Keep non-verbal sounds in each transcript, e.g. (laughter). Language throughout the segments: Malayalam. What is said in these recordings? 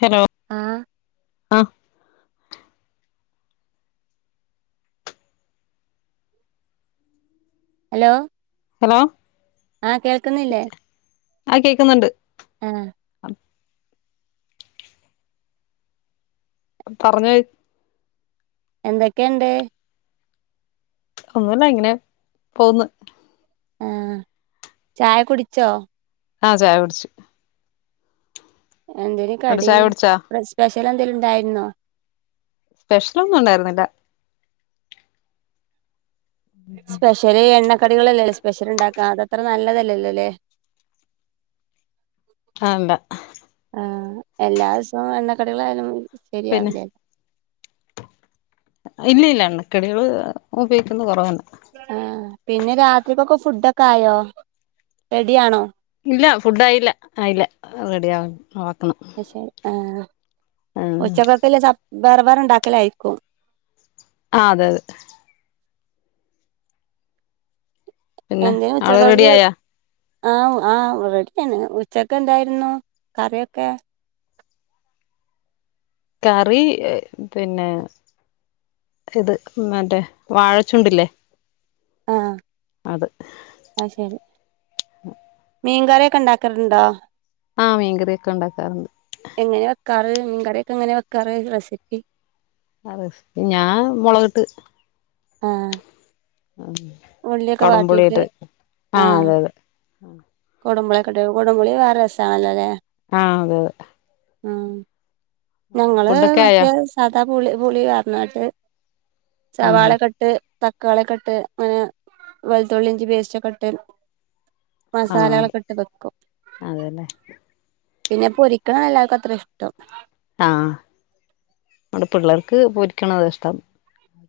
ഹലോ ആഹ് ആഹ് ഹലോ ഹലോ ആഹ് കേൾക്ക്ന്നില്ലേ? ആഹ് കേക്ക്ന്ന്ണ്ട്. ആഹ് പർഞ്ഞേ എന്തെക്കെണ്ട്? ഒന്നുല്ല ഇങ്ങനെ പോവ്ന്ന്. ആഹ് ചായ കുടിച്ചോ? ആഹ് ചായുടിച്ച്. എന്തേനി അവിടെ കടി ചായ കുടിച്ചാ റെസ്പെഷ്യലെന്തേലുണ്ടായിര്ന്നോ? സ്പെഷ്യലൊന്നുണ്ടായിരുന്നില്ല. സ്പെഷ്യല് എണ്ണക്കടികളല്ലല്ലേ സ്പെഷ്യല്ണ്ടാക്കാ അതത്ര നല്ലതല്ലല്ലല്ലേ ആഹ് ണ്ടാ ആഹ് എല്ലാ ദിവസോം എണ്ണക്കടികളായാലും പിന്നെ ശരിയാവില്ല ഇല്ല്യല്ല എണ്ണക്കടികള് ഉപയോഗിക്കുന്ന കൊറവാണ്. ആഹ് പിന്നെ രാത്രിക്കൊക്കെ ഫുഡൊക്കായോ റെഡ്യാണോ? ഇല്ല ഫുഡായില്ല ആയില്ല റെഡ്യാവ ആക്കണം അയ് ശെരി ആഹ് ആഹ് ഉച്ചക്കക്ക്ള്ളെ സെപ് വേറെ വേറെ ണ്ടാക്കലായിരിക്കും. ആഹ് അതെ യതെ പിന്നെ അവിടെ റെഡി (unintelligible) ആയാ ആഹ് ആഹ് (unintelligible) ഉച്ചക്ക്‌ എന്തായിരുന്നു കറിയൊക്കെ കറി പിന്നെ ഇത് മറ്റേ വാഴച്ചുണ്ടില്ലേ അത് അഹ് ശരി മീൻകറിയൊക്കെ ഇണ്ടാക്കലുണ്ടോ ആഹ് മീൻക്കറിയൊക്കെ ഉണ്ടാക്കാറുണ്ട് എങ്ങനെ വെക്കാറ് മീൻക്കറിയൊക്കെ എങ്ങനെ വെക്കാറ് റെസിപ്പി ആ റെസിപ്പി ഞാൻ മുളകിട്ട് ആഹ് ഉള്ളിയൊക്കെ വാട്ടിയിട്ട് കൊടംപുളിയിട്ട് ആഹ് അതെ അതെ കൊടംപുളി ഒക്കെ ഇട്ട് കൊടംപുളി വേറെരു രസാണല്ലോ ല്ലേ ആഹ് അതെ ആഹ് ഞങ്ങള് ഫുഡൊക്കെ ആയോ മറ്റേ സാധാ പുളി പുളി പാർന്നിട്ട് ആഹ് സവാളക്കെട്ട് തക്കാളി ഒക്കെ ഇട്ട് ഏഹ് വെളുത്തുള്ളി, ഇഞ്ചി പേസ്റ്റ് ഒക്കെട്ട് മസാലകളൊക്കെ ഇട്ട് വെക്കും. അതേല്ലേ പിന്നെ പൊരിക്ക്ണ എല്ലാർക്കും അത്ര ഇഷ്ടം. ആഹ് വടെ പിള്ളേർക്ക് പൊരിക്ക്ണതാ ഇഷ്ടം.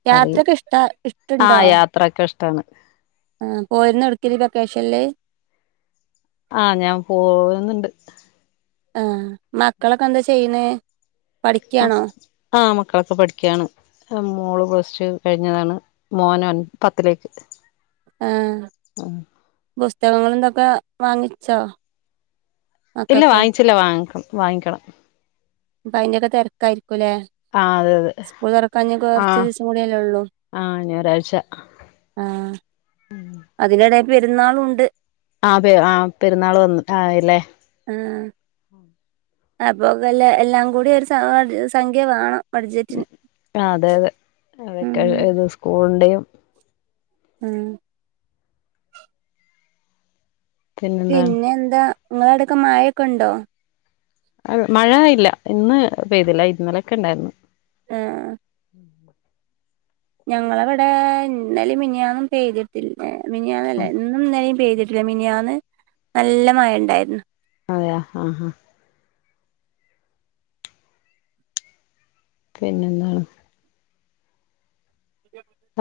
കറി യാത്രയൊക്കെ ഇഷ്ട ഇഷ്ടുണ്ടോ ആഹ് യാത്രൊക്കെ ഇഷ്ടാണ്. ആഹ് പോയിരുന്നോ എവ്ട്ക്കേലും ഈ വെക്കേഷൻല് ആഹ് ഞാൻ പോവുന്നുണ്ട് ആഹ് മക്കളൊക്കെ എന്താ ചെയ്യ്ണത് മക്ക് ആഹ് മക്കളൊക്കെ പഠിക്കയാണ്. ആഹ് മോള് പ്ലസ് റ്റു കഴിഞ്ഞതാണ് മോന് ഒൻ പത്തിലേക്ക്. ആഹ് പുസ്തകങ്ങളും ഇതൊക്കെ വാങ്ങിച്ചോ? ഇല്ല മക്കൾക്ക് വാങ്ങിച്ചില്ല വാങ്ങിക്കും വാങ്ങിക്കണം ഇപ്പ അയ്ൻ്റൊക്കെ തെരക്കായിരിക്കുംല്ലേ. ആഹ് അതെ അതെ സ്കൂൾ തുറക്കാ ഇഞ്ഞി കൊറച്ച് ആഹ് ദിവസം കൂടി അല്ലേ ഉള്ളു. ആഹ് ഇനി ഒരാഴ്ച ആഹ് അതിന്റെടെ പെരുന്നാളുണ്ട്. അതെ ആ പെരുന്നാൾ വന്ന് ആയല്ലേ ആഹ് അപ്പൊക്കല്ലേ എല്ലാം കൂടി ഒരു സ സംഖ്യ വേണം. ഉം ബഡ്ജറ്റിന് ആഹ് അതെ അതെ ഉം അതൊക്കെ ഏത് സ്കൂളിന്റെയും ഉം പിന്നെന്താണ് പിന്നെ എന്താ? ങ്ങളെ അടക്കെ മഴെക്കെ ഉണ്ടോ? മഴ ഇല്ല ഇന്ന് പെയ്തില്ല ഇന്നലൊക്കെ ഉണ്ടായിരുന്നു. ആഹ് ഞങ്ങളവിടെ ഇന്നലിം മിനിയാന്നും പെയ്തിട്ടില്ല മിനിയാന്നല്ല ഇന്നും ഇന്നലിം പെയ്തി ട്ടില്ല മിനിയാന്ന് നല്ല മഴ ഉണ്ടായിരുന്നു. അതെയോ ആഹ് ആഹ് പിന്നെന്താ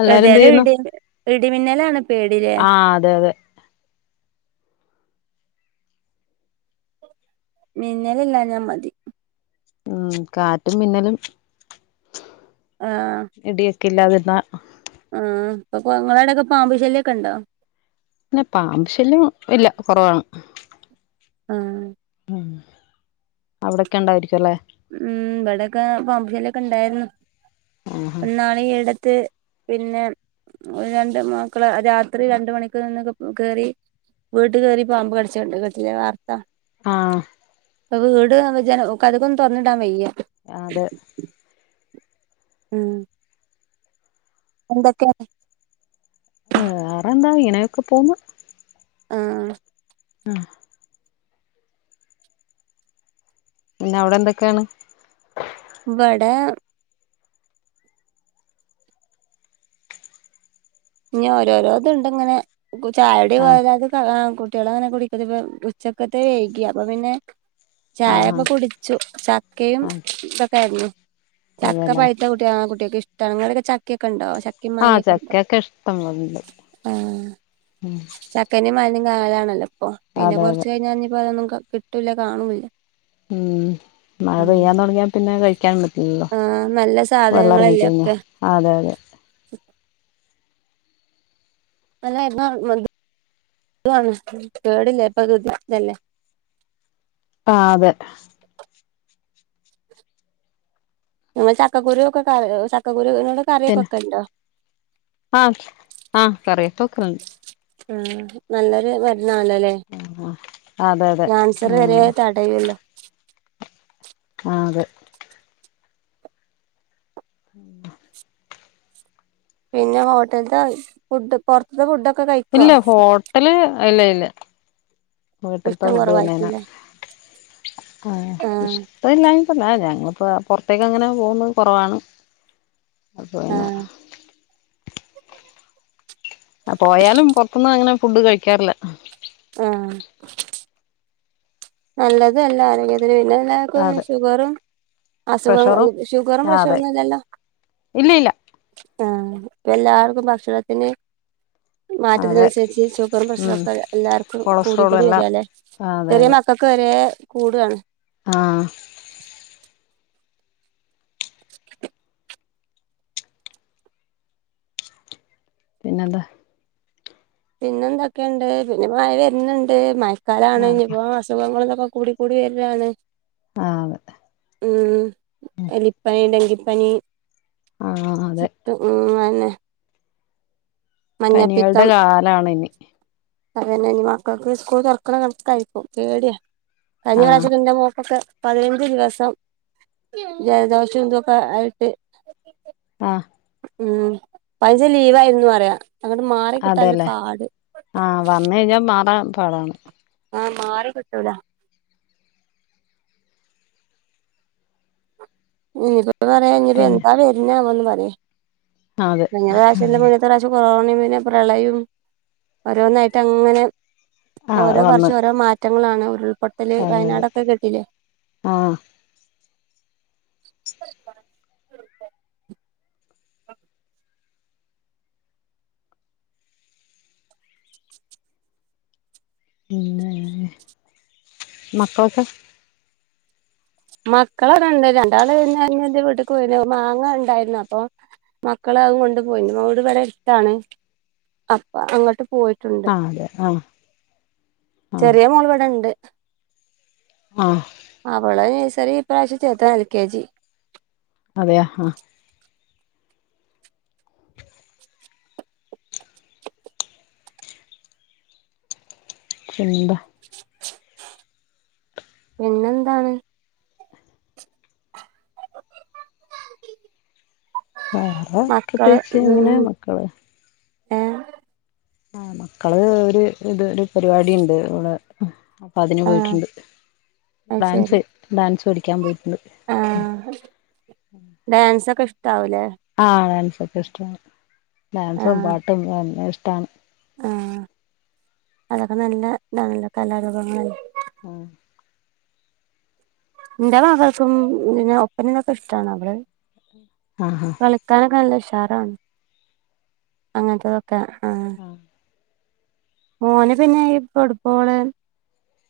എല്ലാരും എന്ത് ഏതായാലും ചെയ്യുന്നു ഇടി ഇടിമിന്നലാണ്. പേടില്ലേ ആഹ് അതെ അതെ മിന്നലില്ലാ ഞാ മതി. ഉം.. കാറ്റും മിന്നലും. ആഹ്.. ഇടിയൊക്കെ ഇല്ലാതിരുന്ന ആഹ്.. ഇപ്പൊക്കോ ങ്ങളാടെക്കെ പാമ്പു ശല്ല്യക്കെ ണ്ടോ? പിന്നെ പാമ്പ് ശല്യം ഇല്ല. കൊറവാണ്. ആഹ് അവിടൊക്കെ ഇണ്ടായിരിക്കും ല്ലേ? ഉം.. ബടൊക്കെ പാമ്പുശല്ല്യക്കെ ഇണ്ടായിരുന്നു. ആഹ് ന്നാൾ ഈ യെടത്ത് പിന്നെ.. രണ്ട് മക്കളെ, രാത്രി രണ്ട് മണിക്ക് ന്നൊക്കെ കേറി. വീട്ട് കേറി പാമ്പ് കടിച്ചണ്ട്. കേട്ട് ല്ലെയ്നി വാർത്ത. ആഹ്.. അപ്പൊ വീട് ജന കതക്കൊന്ന് തൊറന്നിടാൻ വയ്യ ആ അതെ ഉം എന്തൊക്കെണ് വേറെന്താ ഇങ്ങനെയൊക്കെ പോന്നു ആഹ് ആഹ് പിന്നെ അവിടെ എന്തൊക്കെണ് ഇവടെ ഇനി ഓരോരോ ഇത്ണ്ട് ഇങ്ങനെ ചായുടി ആഹ് ഓരോരത് കുട്ടിയളങ്ങനെ കുടിക്ക്ണ് ഉച്ചക്കത്തെ വെയ്കി അപ്പൊ പിന്നെ ആഹ് ചായപ്പൊ കുടിച്ചു ചക്കയും ആഹ് ഇതൊക്കെ ആയിരുന്നു ചക്ക അതെല്ലേ പഴുത്തത് കുട്ടിയാക്ക് ആഹ് കുട്ടിയൊക്ക് ഇഷ്ട്ടാണ് ഇങ്ങളാടൊക്കെ ചക്കൊക്കെ ഇണ്ടോ ആഹ് ചക്കക്കെഷ്ടംപോലെണ്ട് ആഹ് ചക്കന്റെ മാങ്ങന്റേം കാലാണല്ലോ ഇപ്പൊ പിന്നെ അതെ അതെ കൊറച്ച് കഴിഞ്ഞാ ഇഞ്ഞിപ്പോ അയിനൊന്നും കിട്ടൂല കാണൂല്ല. ഉം മഴ ഉം പെയ്യാൻ തൊടങ്ങിയ പിന്നെ കഴിക്കാനുംപറ്റില്ലല്ലോ ആഹ് നല്ല വെള്ള സാധനങ്ങളല്ലേ എറങ്ങിക്കഴിഞ്ഞ ഒക്കെ അതെ അതെ അല്ല ഇപ്പ ഇഷ്ടം കേടില്ലേ ഇപ്പല്ലേ (unintelligible) ആഹ് അതെ ഇങ്ങ ചക്കക്കുരു ഒക്കെ കറി ചക്കക്കുരുനോടൊ പിന്നെ ആഹ് ആഹ് കറിയൊക്കെ വെക്ക്ണണ്ട് ആഹ് നല്ലൊരു മരുന്ന് ആണല്ലോ ല്ലെ ആഹ് അതെ അതെ ഉം (unintelligible) ആഹ് അതെ ഉം പിന്നെ ഹോട്ടൽത്താ ഫുഡ്ഡ് പൊർത്ത്ത്തെ ഫുഡ്ഡ്ഒക്കെ കഴി ഇല്ല ഹോട്ടല് ഇല്ല ഇല്ല വീട്ടിൽത്തെ ഇഷ്ടം ഫുഡ് തന്നെണ് കുറവായിരിക്കൂല്ലേ ആഹ് ഇഷ് ഇഷ്ട്ട ഇല്ലാഞ്ഞിട്ടല്ല ഞങ്ങളിപ്പോ പൊറത്തേക്ക് അങ്ങനെ പോകുന്നത് കൊറവാണ് അപ്പോ പിന്നെ (inaudible) പോയാലും പൊർത്തുന്നങ്ങനെ ഫുഡ് കഴിക്കാറില്ല ആഹ് നല്ലതും അല്ല ആരോഗ്യത്തിന് പിന്നെല്ല ഇക്ക് (unintelligible) അതെ ഷുഗറും അസുഖം പ്രഷറും ഷുഗറും ആ അതെ പ്രഷറൊന്നും ഇല്ലല്ലോ ഇല്ല ഇല്ല ആഹ് ഇപ്പ എല്ലാർക്കും ഭക്ഷണത്തിന് അതെ മാറ്റത്തിനുസരിച്ച് ഷുഗറും ഉം പ്രഷറൊക്കെ എല്ലാർക്കും കൂടി കൂടി വരാല്ലേ ആഹ് അതെ ചെറിയ മക്കക്ക് വരെ കൂടാണ് ആഹ് പിന്നെന്താ പിന്നെ എന്തൊക്കെയുണ്ട് പിന്നെ മഴ വര്ന്ണ്ട് മഴക്കാലാണ് ഇഞ്ഞ്പ്പോ ആ അസ് സുഖങ്ങളും ഇതൊക്കെ കൂടി കൂടി വരലാണ് അതെ ഉം എലിപ്പനി ഡങ്കിപ്പനി ആഹ് അതെ ഉം അയന്നെ പനികളുടെ മഞ്ഞപ്പിത്തം കാലാണ് ഇനി അതന്നെ ഇഞ്ഞി മക്കക്ക് സ്കൂൾ തൊറക്കണത് കണക്കായിരിക്കും പേടിയാ കഴിഞ്ഞ ആഹ് പ്രാവശ്യക്കെ ഇന്റെ മോൾക്കൊക്കെ പതിനഞ്ച് ദിവസം ജലദോഷം ഇതൊക്കെ ആയിട്ട് ആഹ് ഉം പതിൻചു ലീവായിരുന്നു പറയാ അങ്ങട്ട് മാറി കിട്ടാല്ല അതെല്ലേ പാട് ആഹ് വന്ന കഴിഞ്ഞാ മാറാൻ പാടാണ് ആഹ് മാറിക്കിട്ടൂലാ ഇനിയിപ്പോ പറയാ ഇനിയിപ്പോ പിന്നെ എന്താ വര്ന്നാവോന്ന് പറയേ അതെ കഴിഞ്ഞ പ്രാവശ്യൻ്റെ മുന്ന ത്തെ പ്രാവശ്യം കൊറോണയും പിന്നെ പ്രളയം ഓരോന്നായിട്ട് അങ്ങനെ ആഹ് ഓരോ വന്ന് വർഷം ഓരോ മാറ്റങ്ങളാണ് ഉരുൾപൊട്ടല് അതെ അതെ വയനാടൊക്കെ കേട്ടിലേ ആഹ് (inaudible) പിന്നെ മക്കളൊക്കെ മക്കളൊക്കെണ്ട് രണ്ടാള് പിന്നെ ഇന്ന് ഇന്റെ വീട്ട്ക്ക് പോയിന്നു മാങ്ങ ഉണ്ടായിന്നു അപ്പൊ മക്കള് അതും കൊണ്ട് പോയി ഇൻ്റെ വീട് ഇവടെ അട്ത്താണ് അപ്പൊ അങ്ങട്ട് പോയി ട്ടുണ്ട് ആഹ് അതെ ആഹ് ആഹ് ചെറിയ മോൾ ഇവടെ ഇണ്ട് ആഹ് അവളെ നഴ്സറി ഈ പ്രവശ്യം ചേർത്ത്ണ് എൽ കെ ജി അതെയാ ആഹ് (inaudible) പിന്നെന്താ പിന്നെന്താണ് വേറെ മക്കള് പ്രത്യേകിച്ച് ഇങ്ങനെ മക്കള് ഏഹ് ആഹ് മക്കള് ഒരു ഇത് ഒരു പരിവാടി ഉണ്ട് ഇവടെ അപ്പ അതിന് ആഹ് പോയിട്ടുണ്ട് അത് ശരി ഡാൻസ് ഡാൻസ് പഠിക്കാൻ പോയിട്ട്ണ്ട് ആഹ് ഡാൻസൊക്കെ ഇഷ്ടാവുലേ ആഹ് ഡാൻസൊക്കെ ഇഷ്ടാണ് ഡാൻസും ആഹ് പാട്ടും എന്നെ ഇഷ്ടാണ് ആഹ് അതൊക്കെ നല്ല ഇതാണല്ലോ കലാരൂപങ്ങളല്ലേ ആഹ് ഇന്റെ മാപ്പൾക്കും ഒപ്പനനിത--ക്കെ ഇഷ്ടമാണ് അവള് ആ ഹാ കളിക്കാനൊക്കെ നല്ല ഉഷാറാണ് അങ്ങനത്തതൊക്കെ ആഹ് മോന് പിന്നെ ഈ ഫുട്ബോള്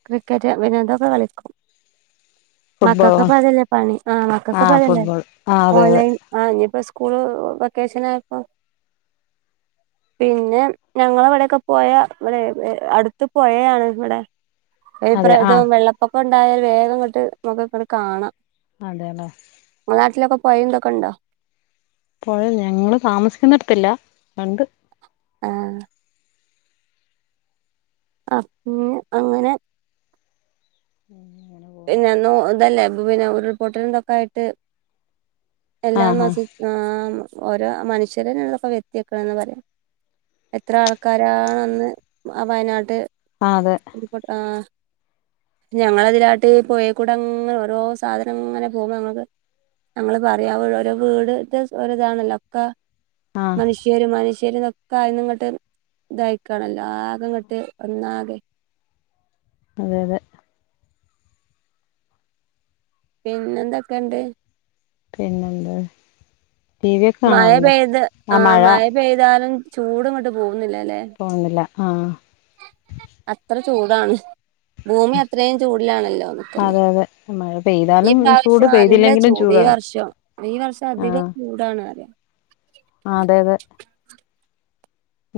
ക്രിക്കറ്റ് വിനോദൊക്കെ കളിക്കും മക്കൾക്ക് ഫുട്ബോളോ പലല്ലേ പണി ആഹ മക്കൾക്ക് ആഹ് പലല്ലേ ഫുട്ബോൾ ആഹ് അതെ അതെ ഓൺലൈൻ ആഹ് ഇനിയിപ്പോ സ്കൂള് വെക്കേഷൻ ആയപ്പോ പിന്നെ ഞങ്ങള ഇവിടെൊക്കെ പോയ ഇവിടെ അടുത്ത് പോയയാണ് ഇവിടെ അതെ ആഹ് പ്രായതവു വെള്ള ഒക്കെ ഉണ്ടായാൽ വേഗം കട്ട് നമുക്കക്കടെ കാണാം അതെയല്ലേ ഇങ്ങളെ നാട്ടിലൊക്കെ പോയന്തൊക്കെണ്ടോ പുഴ ഞങ്ങൾ താമസിക്കുന്നിടത്തില്ല ഉണ്ട് ആഹ് അഹ് പിെ അങ്ങനെ അങ്ങനെ പോകുന്നു പിന്നെന്നു ഇതല്ലേ പിന്നെ ഒരു റിപ്പോർട്ടറിന്തൊക്കെ ആയിട്ട് എല്ലാം ആഹ് ആഹ് മാസം ആഹ് ഓരോ മനുഷ്യരനല്ലോ വ്യത്തിയാക്കണന്ന് പറയാം എത്ര ആൾക്കാരണ അന്ന് ആഹ് വയനാട്ട് ആഹ് അതെ അയ്ക്കേട്ടെ ആഹ് ഞങ്ങളതിലാട്ട് പോയിൽക്കൂടെ അങ്ങനെ ഓരോ സാധനം ഇങ്ങനെ പോകുമ്പോ ഞൾക്ക് ഞങ്ങള്ൾ പറയാ ഓരോ വീട് ഒ ഇതാണല്ലോ ഒക്കെ ആഹ് മനുഷ്യ ഈയര് മനുഷ്യരന്നൊക്കെ ആയിന്ന ഇങ്ങോട്ട് ഇതായിക്കാണല്ലോ ആകെ ഇങ്ങോട്ട് ഒന്നാകെ അതെ അതെ. പിന്നെ എന്തൊക്കെയണ്ട്. പിന്നെന്ത് ടി വി ഒക്കെ മഴ കാണാറുണ്ടോ പെയ്ത് ആഹ് മഴ പെയ്താലും ചൂട് ഇങ്ങോട്ട് പോകുന്നില്ലല്ലേ. പോകുന്നില്ല ആഹ്. അത്ര ചൂടാണ് ഭൂമി അത്രയും ചൂടിലാണല്ലോ നിക്കുന്നത് അതെ അതെ മഴ ഈ പെയ്താലും ചൂട് പ്രാവശ്യം നല്ല പെയ്തില്ലെങ്കിലും ചൂട് ഈ ചൂടാണ് വർഷം ഈ വർഷം അധികം ചൂടാണ്റിയ. ആഹ് അതെ അതെ.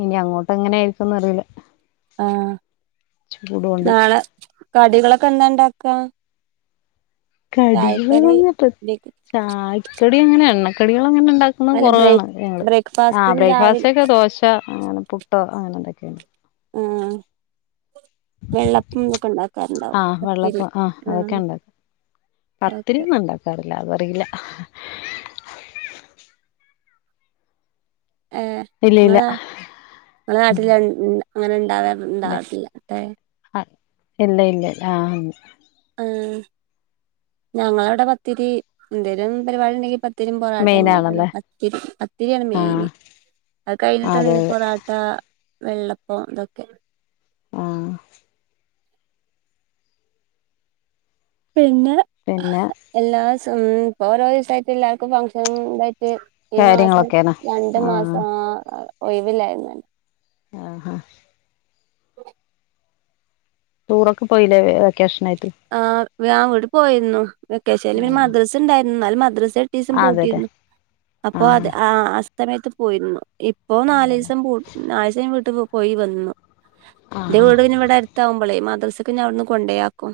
ഇനി അങ്ങോട്ട് എങ്ങനെ ആയിരിക്കുംന്ന് അറിയില്ല. ആഹ് ചൂട് കൊണ്ട് നാളെ കടികളൊക്കെ എന്താണ്ടാക്കാ. കടികൾ പറഞ്ഞിട്ട ബേക്ക് ചായക്കടി അങ്ങനെ എണ്ണക്കടികൾ അങ്ങനെണ്ടാക്ക. എന്നും അല്ല കുറവാണ് ബ്രേക്ക് ഞങ്ങള് ആഹ് ബ്രേക്ക്ഫാസ്റ്റിന് രാവിലെ ബ്രേക്ക്ഫാസ്റ്റ് ഒക്കെ ദോശ അങ്ങനെ പുട്ട് അങ്ങനെ ണ്ടാക്കും എന്തൊക്കെയണ്ട്. ആഹ്. വെള്ളപ്പംക്കെ ഉണ്ടാക്കാറുണ്ടാവും ആഹ് പത്തിരി വെള്ളപ്പം അതൊക്കെ ആഹ്. ഉണ്ടാക്കും പത്തിരി ഓക്കെ ഒന്നും ഉണ്ടാക്കാറില്ല അതറിയില്ല. ഏഹ് ഇല്ല ഇല്ല നിങ്ങളെ നിങ്ങളെ നാട്ടി അങ്ങനെണ്ടാവാ ഉണ്ടാവട്ടില്ല അട്ടേ. ആഹ് ഇല്ല ഇല്ല ആഹ്. ആഹ് ഞങ്ങളവിടെ പത്തിരി എന്തേലും പരിപാടി ഉണ്ടെങ്കിൽ പത്തിരി പത്തിരിയും പൊറാട്ട മെയിൻ എങ്ങനെയൊക്കെയാണ് ആണല്ലേ പത്തിരി പത്തിരിയാണ് ആഹ് മെയിന് അത് അതെ കഴിഞ്ഞിട്ടാണ് അതെ പൊറട്ട ആഹ് വെള്ളപ്പം ഇതൊക്കെ. ആഹ് പിന്നെ പ പിന്നെ. എല്ലാസം ഓരോ ദിവസാ ആയിട്ട് എല്ലാർക്കും ഫങ്ങ്ഷനും ഇതായിട്ട്. ഈ മാസം കാര്യങ്ങളൊക്കെയാണ് രണ്ടു ആഹ് മാസം ആ ഒഴിവില്ലായിരുന്നു. ആഹാ. ടൂറൊക്കെ പോയില്ലേ വെക്കേഷനായിട്ട്? ആഹ് വിട്ട്ക്ക് പോയിരുന്നു വെക്കേശനിൽ പിന്നെ ആഹ് മദ്രസ ഉണ്ടായിരുന്നു എന്നാലും മദ്രസ ഏട്ടീസം അതെല്ലേ പൂട്ടിയിരുന്നു അപ്പോ അത് ആഹ് ആ അസ്തമയത്ത് പോയിരുന്നു. ഇപ്പോ അതെല്ലേ നാലീസം പൂട് നാലീസംവീട്ക്ക് പോയി വന്നു എന്റെ ആഹ് വീട് പിന്നെ ഇവിടെ അ ട്ടാകുമ്പളേ മാദ്രസക്ക് ഞാനവിടുന്ന് കൊണ്ടേയാക്കും.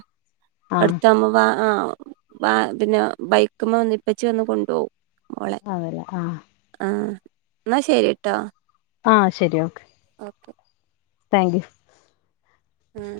ആഹ് ആഹ് അടുത്താകുമ്പോ വ ആ പിന്നെ ബൈക്ക്മേ വന്ന് ഇപ്പച്ചി വന്ന് കൊണ്ടു പോകും. അതല്ല ആഹ്. ആഹ് എന്നാ ശരിട്ടോ. ആഹ് ശരി ഓക്കെ. ഓക്കെ. താങ്ക്യു. ഉം.